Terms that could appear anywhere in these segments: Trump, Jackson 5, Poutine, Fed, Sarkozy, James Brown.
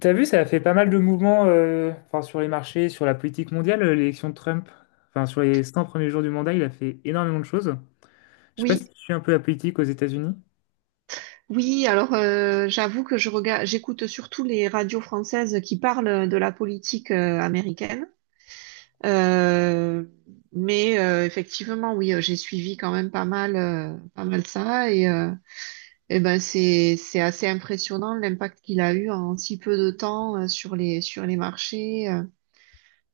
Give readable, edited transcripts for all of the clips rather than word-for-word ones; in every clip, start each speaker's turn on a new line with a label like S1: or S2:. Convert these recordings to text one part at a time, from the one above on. S1: T'as vu, ça a fait pas mal de mouvements enfin, sur les marchés, sur la politique mondiale, l'élection de Trump. Enfin, sur les 100 premiers jours du mandat, il a fait énormément de choses. Je sais pas
S2: Oui,
S1: si tu suis un peu la politique aux États-Unis.
S2: oui, alors j'avoue que je regarde, j'écoute surtout les radios françaises qui parlent de la politique américaine. Euh, mais effectivement, oui, j'ai suivi quand même pas mal, ça et, eh ben c'est assez impressionnant l'impact qu'il a eu en si peu de temps sur les marchés,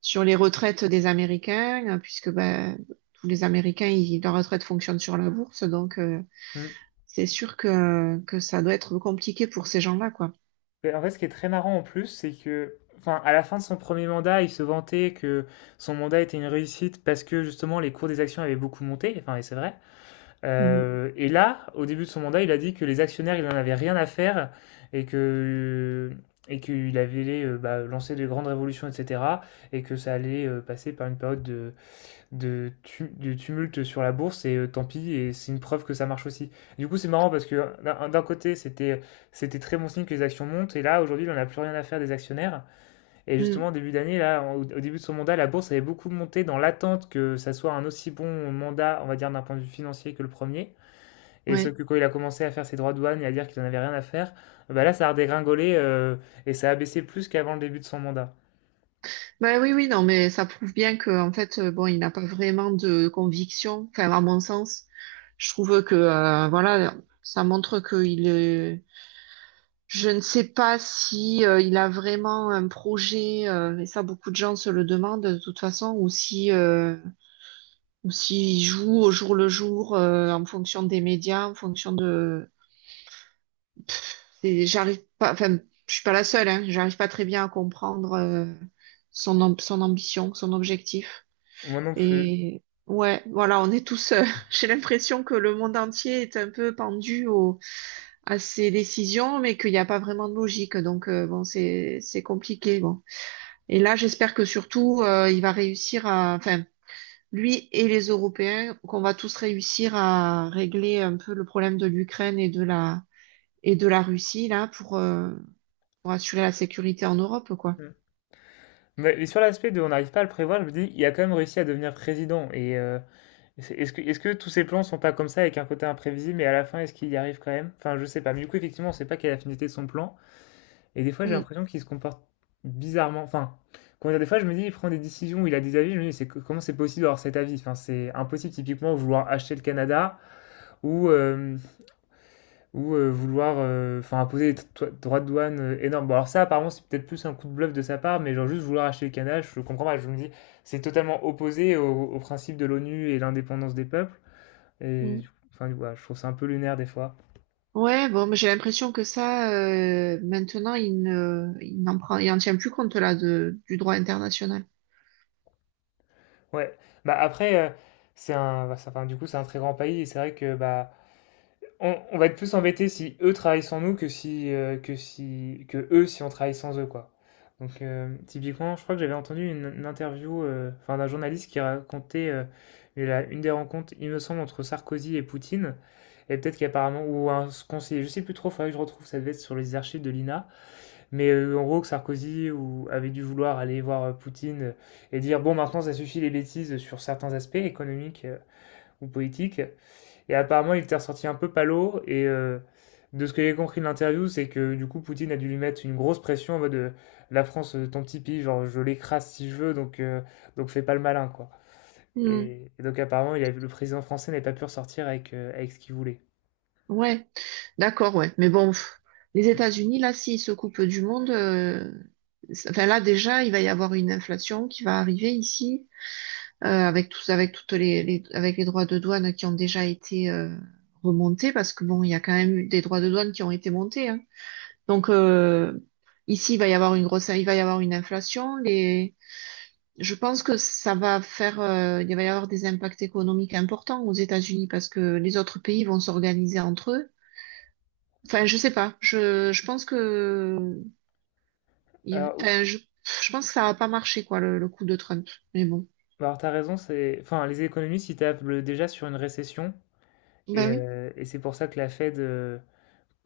S2: sur les retraites des Américains, puisque ben tous les Américains, leur retraite fonctionne sur la bourse, donc.
S1: Mm.
S2: C'est sûr que ça doit être compliqué pour ces gens-là, quoi.
S1: Mais en fait, ce qui est très marrant en plus, c'est que, enfin, à la fin de son premier mandat, il se vantait que son mandat était une réussite parce que justement les cours des actions avaient beaucoup monté. Enfin, et c'est vrai.
S2: Mhm.
S1: Et là, au début de son mandat, il a dit que les actionnaires, il n'en avait rien à faire et que et qu'il avait bah, lancé de grandes révolutions, etc. Et que ça allait passer par une période de tumulte sur la bourse, et tant pis, et c'est une preuve que ça marche aussi. Du coup, c'est marrant parce que d'un côté, c'était très bon signe que les actions montent, et là, aujourd'hui, on n'a plus rien à faire des actionnaires. Et justement,
S2: Mhm.
S1: au début d'année, là, au début de son mandat, la bourse avait beaucoup monté dans l'attente que ça soit un aussi bon mandat, on va dire, d'un point de vue financier que le premier. Et sauf
S2: Ouais.
S1: que quand il a commencé à faire ses droits de douane et à dire qu'il en avait rien à faire, bah là, ça a redégringolé et ça a baissé plus qu'avant le début de son mandat.
S2: Bah oui, oui, non, mais ça prouve bien que en fait, bon, il n'a pas vraiment de conviction. Enfin, à mon sens, je trouve que voilà, ça montre qu'il est. Je ne sais pas si il a vraiment un projet, et ça, beaucoup de gens se le demandent de toute façon, ou si ou s'il joue au jour le jour en fonction des médias, en fonction de j'arrive pas, enfin, je suis pas la seule, hein, j'arrive pas très bien à comprendre son ambition, son objectif.
S1: Moi non plus.
S2: Et ouais, voilà, on est tous, j'ai l'impression que le monde entier est un peu pendu à ses décisions, mais qu'il n'y a pas vraiment de logique. Donc, bon, c'est compliqué, bon. Et là, j'espère que surtout, il va réussir à, enfin, lui et les Européens, qu'on va tous réussir à régler un peu le problème de l'Ukraine et de la Russie, là, pour assurer la sécurité en Europe, quoi.
S1: Mm. Mais sur l'aspect de on n'arrive pas à le prévoir, je me dis, il a quand même réussi à devenir président. Et est-ce que tous ces plans sont pas comme ça, avec un côté imprévisible, mais à la fin, est-ce qu'il y arrive quand même? Enfin, je sais pas. Mais du coup, effectivement, on sait pas quelle est la finalité de son plan. Et des fois, j'ai
S2: Mm,
S1: l'impression qu'il se comporte bizarrement. Enfin, comment dire, des fois, je me dis, il prend des décisions, il a des avis, je me dis, c'est, comment c'est possible d'avoir cet avis? Enfin, c'est impossible, typiquement, vouloir acheter le Canada ou, euh, ou vouloir enfin imposer des droits de douane énormes. Bon, alors ça, apparemment, c'est peut-être plus un coup de bluff de sa part, mais genre juste vouloir acheter le Canada, je comprends pas. Je me dis, c'est totalement opposé au, au principe de l'ONU et l'indépendance des peuples. Et
S2: mm.
S1: enfin, voilà, je trouve ça un peu lunaire des fois.
S2: Ouais, bon, mais j'ai l'impression que ça, maintenant, il ne, il n'en prend, il en tient plus compte là de, du droit international.
S1: Ouais. Bah après, c'est un, bah, enfin, du coup, c'est un très grand pays et c'est vrai que bah on va être plus embêté si eux travaillent sans nous que si, que si, que eux si on travaille sans eux, quoi. Donc, typiquement, je crois que j'avais entendu une interview enfin, d'un journaliste qui racontait une des rencontres, il me semble, entre Sarkozy et Poutine. Et peut-être qu'apparemment, ou un conseiller, je sais plus trop, faudrait que je retrouve, ça devait être sur les archives de l'INA. Mais en gros, que Sarkozy ou, avait dû vouloir aller voir Poutine et dire, bon, maintenant, ça suffit les bêtises sur certains aspects économiques ou politiques. Et apparemment, il était ressorti un peu palo. Et de ce que j'ai compris de l'interview, c'est que du coup, Poutine a dû lui mettre une grosse pression en mode la France, ton petit pays, genre je l'écrase si je veux, donc fais pas le malin, quoi.
S2: Mm.
S1: Et donc, apparemment, le président français n'avait pas pu ressortir avec, avec ce qu'il voulait.
S2: Ouais, d'accord, ouais. Mais bon, pff, les États-Unis, là, s'ils se coupent du monde, enfin là déjà, il va y avoir une inflation qui va arriver ici, avec tous, avec toutes les- avec les droits de douane qui ont déjà été remontés, parce que bon, il y a quand même eu des droits de douane qui ont été montés, hein. Donc ici, il va y avoir une inflation. Je pense que ça va faire, il va y avoir des impacts économiques importants aux États-Unis parce que les autres pays vont s'organiser entre eux. Enfin, je sais pas. Je pense que,
S1: Alors,
S2: enfin, je pense que ça va pas marcher quoi le coup de Trump. Mais bon.
S1: alors, t'as raison, c'est, enfin, les économistes, ils tablent déjà sur une récession.
S2: Ben oui.
S1: Et c'est pour ça que la Fed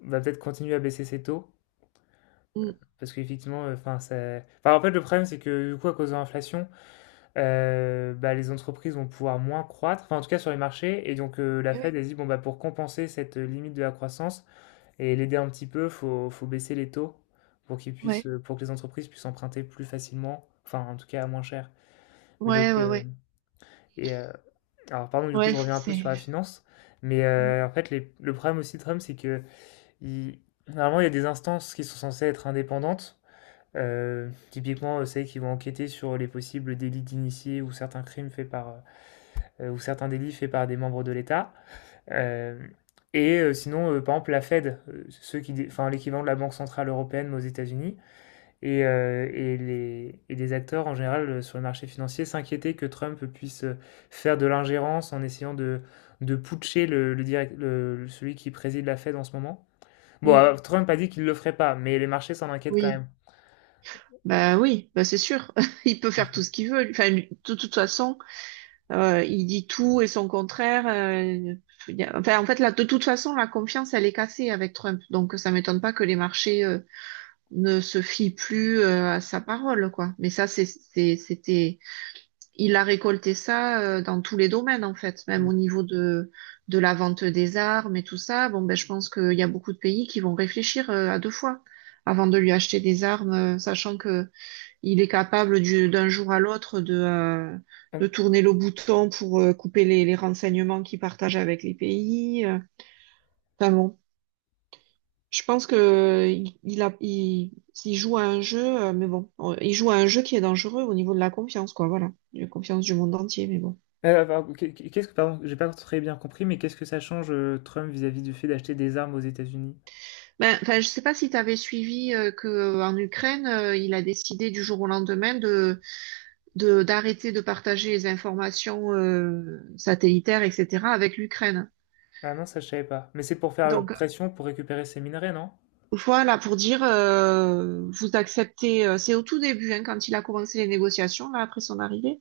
S1: va peut-être continuer à baisser ses taux.
S2: Mm.
S1: Parce qu'effectivement, enfin, enfin, en fait, le problème, c'est que du coup, à cause de l'inflation, bah, les entreprises vont pouvoir moins croître, enfin, en tout cas sur les marchés et donc la
S2: Eh
S1: Fed,
S2: oui.
S1: a dit: «Bon, bah, pour compenser cette, limite de la croissance et l'aider un petit peu, faut baisser les taux pour qu'ils puissent,
S2: Ouais.
S1: pour que les entreprises puissent emprunter plus facilement, enfin, en tout cas, à moins cher». Mais
S2: Ouais,
S1: donc
S2: ouais, ouais.
S1: et heu, alors pardon, du coup,
S2: Ouais,
S1: je reviens un peu
S2: c'est.
S1: sur la finance, mais
S2: Mm,
S1: en fait, les le problème aussi de Trump, c'est qu'il normalement, il y a des instances qui sont censées être indépendantes, typiquement, celles qui vont enquêter sur les possibles délits d'initiés ou certains crimes faits par, ou certains délits faits par des membres de l'État. Euh, et sinon, par exemple, la Fed, ceux qui, enfin, l'équivalent de la Banque Centrale Européenne mais aux États-Unis, et, et les acteurs en général sur le marché financier s'inquiétaient que Trump puisse faire de l'ingérence en essayant de putcher le celui qui préside la Fed en ce moment. Bon,
S2: mm.
S1: Trump a dit qu'il ne le ferait pas, mais les marchés s'en inquiètent quand
S2: Oui.
S1: même.
S2: Ben oui. Ben c'est sûr. Il peut faire tout ce qu'il veut. Enfin, de toute façon. Il dit tout et son contraire. Enfin, en fait, là, de toute façon, la confiance, elle est cassée avec Trump. Donc, ça m'étonne pas que les marchés ne se fient plus à sa parole, quoi. Mais ça, c'était, il a récolté ça dans tous les domaines, en fait, même au
S1: Mm.
S2: niveau de la vente des armes et tout ça. Bon, ben, je pense qu'il y a beaucoup de pays qui vont réfléchir à deux fois avant de lui acheter des armes, sachant que il est capable d'un jour à l'autre
S1: Euh,
S2: de tourner le bouton pour couper les renseignements qu'il partage avec les pays. Enfin bon, je pense que il joue à un jeu, mais bon, il joue à un jeu qui est dangereux au niveau de la confiance, quoi. Voilà, la confiance du monde entier, mais bon.
S1: pardon, qu'est-ce que, pardon, j'ai pas très bien compris, mais qu'est-ce que ça change Trump vis-à-vis du fait d'acheter des armes aux États-Unis?
S2: Ben, enfin, je sais pas si tu avais suivi que en Ukraine, il a décidé du jour au lendemain de d'arrêter de partager les informations satellitaires, etc., avec l'Ukraine.
S1: Ah non, ça je savais pas. Mais c'est pour faire
S2: Donc,
S1: pression pour récupérer ces minerais, non?
S2: voilà, pour dire, vous acceptez, c'est au tout début, hein, quand il a commencé les négociations, là, après son arrivée,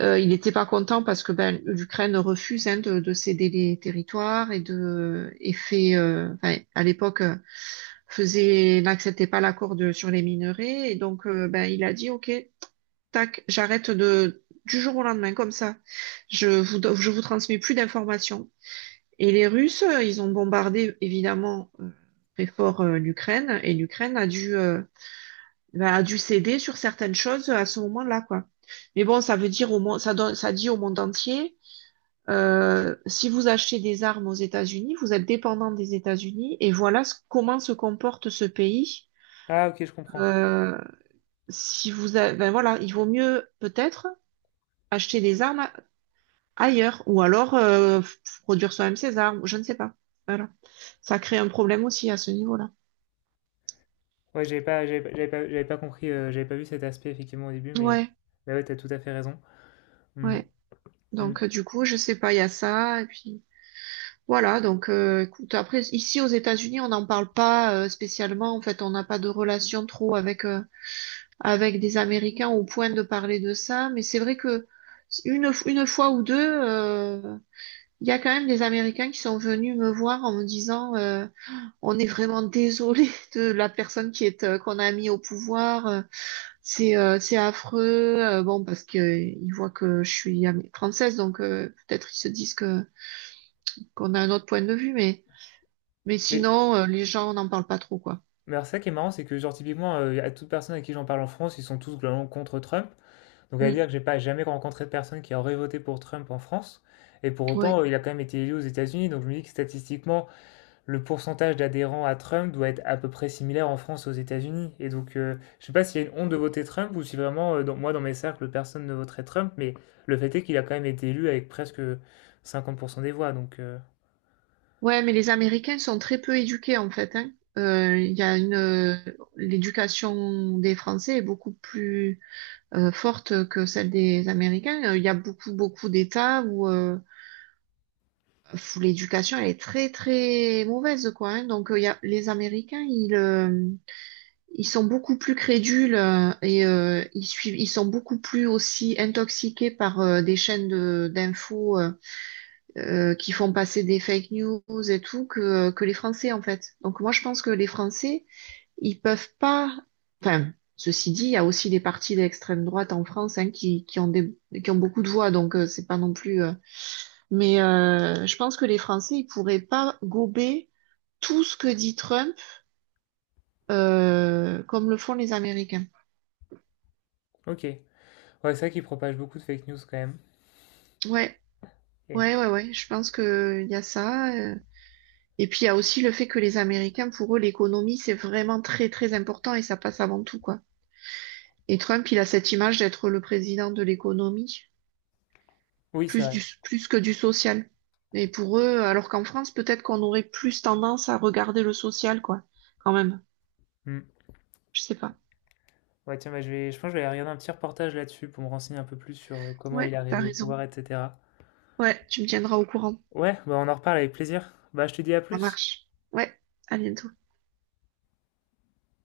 S2: il n'était pas content parce que ben, l'Ukraine refuse hein, de céder les territoires et de et fait, enfin, à l'époque, faisait, n'acceptait pas l'accord de sur les minerais, et donc ben, il a dit, OK, tac, j'arrête de du jour au lendemain, comme ça, je vous transmets plus d'informations. Et les Russes, ils ont bombardé évidemment très fort l'Ukraine et l'Ukraine a dû, bah, a dû céder sur certaines choses à ce moment-là, quoi. Mais bon, ça veut dire au monde, ça, ça dit au monde entier, si vous achetez des armes aux États-Unis, vous êtes dépendant des États-Unis et voilà comment se comporte ce pays.
S1: Ah ok, je comprends.
S2: Euh, si vous, a- ben voilà, il vaut mieux peut-être acheter des armes ailleurs ou alors produire soi-même ses armes, je ne sais pas. Voilà. Ça crée un problème aussi à ce niveau-là.
S1: Ouais, j'avais pas compris, j'avais pas vu cet aspect effectivement au début,
S2: Ouais,
S1: mais ouais, t'as tout à fait raison. Hmm,
S2: ouais.
S1: hmm.
S2: Donc, du coup, je sais pas, il y a ça. Et puis, voilà. Donc, écoute, après, ici, aux États-Unis, on n'en parle pas spécialement. En fait, on n'a pas de relation trop avec des Américains au point de parler de ça. Mais c'est vrai que une fois ou deux, euh, il y a quand même des Américains qui sont venus me voir en me disant, on est vraiment désolé de la personne qu'on a mis au pouvoir. C'est affreux, bon, parce que ils voient que je suis à mes 36, donc peut-être ils se disent que qu'on a un autre point de vue, mais
S1: Mais,
S2: sinon les gens n'en parlent pas trop, quoi.
S1: mais alors ça qui est marrant, c'est que genre typiquement, à toute personne à qui j'en parle en France, ils sont tous globalement contre Trump. Donc à
S2: Mm.
S1: dire que j'ai pas jamais rencontré de personne qui aurait voté pour Trump en France. Et pour
S2: Ouais,
S1: autant, il a quand même été élu aux États-Unis. Donc je me dis que statistiquement, le pourcentage d'adhérents à Trump doit être à peu près similaire en France aux États-Unis. Et donc, je ne sais pas s'il y a une honte de voter Trump ou si vraiment, moi, dans mes cercles, personne ne voterait Trump, mais le fait est qu'il a quand même été élu avec presque 50% des voix. Donc,
S2: ouais, mais les Américains sont très peu éduqués en fait, hein. Il y a une l'éducation des Français est beaucoup plus forte que celle des Américains. Il y a beaucoup beaucoup d'États où l'éducation elle est très très mauvaise, quoi. Hein. Donc il y a les Américains, ils sont beaucoup plus crédules et ils suivent, ils sont beaucoup plus aussi intoxiqués par des chaînes d'infos qui font passer des fake news et tout que les Français en fait. Donc moi je pense que les Français, ils peuvent pas. Enfin, ceci dit, il y a aussi des partis d'extrême droite en France hein, qui ont beaucoup de voix, donc c'est pas non plus. Mais je pense que les Français, ils pourraient pas gober tout ce que dit Trump comme le font les Américains.
S1: ok. Ouais, c'est vrai qu'il propage beaucoup de fake news quand même.
S2: Ouais.
S1: Et-
S2: Ouais, ouais, ouais, je pense que il y a ça. Et puis il y a aussi le fait que les Américains, pour eux, l'économie, c'est vraiment très, très important et ça passe avant tout, quoi. Et Trump, il a cette image d'être le président de l'économie,
S1: Oui, c'est vrai.
S2: plus que du social. Et pour eux, alors qu'en France, peut-être qu'on aurait plus tendance à regarder le social, quoi, quand même.
S1: Hmm.
S2: Je sais pas.
S1: Ouais, tiens, bah, je pense que je vais aller regarder un petit reportage là-dessus pour me renseigner un peu plus sur comment
S2: Ouais,
S1: il est
S2: t'as
S1: arrivé au
S2: raison.
S1: pouvoir, etc.
S2: Ouais, tu me tiendras au courant.
S1: Ouais, bah, on en reparle avec plaisir. Bah, je te dis à
S2: Ça
S1: plus.
S2: marche. Ouais, à bientôt.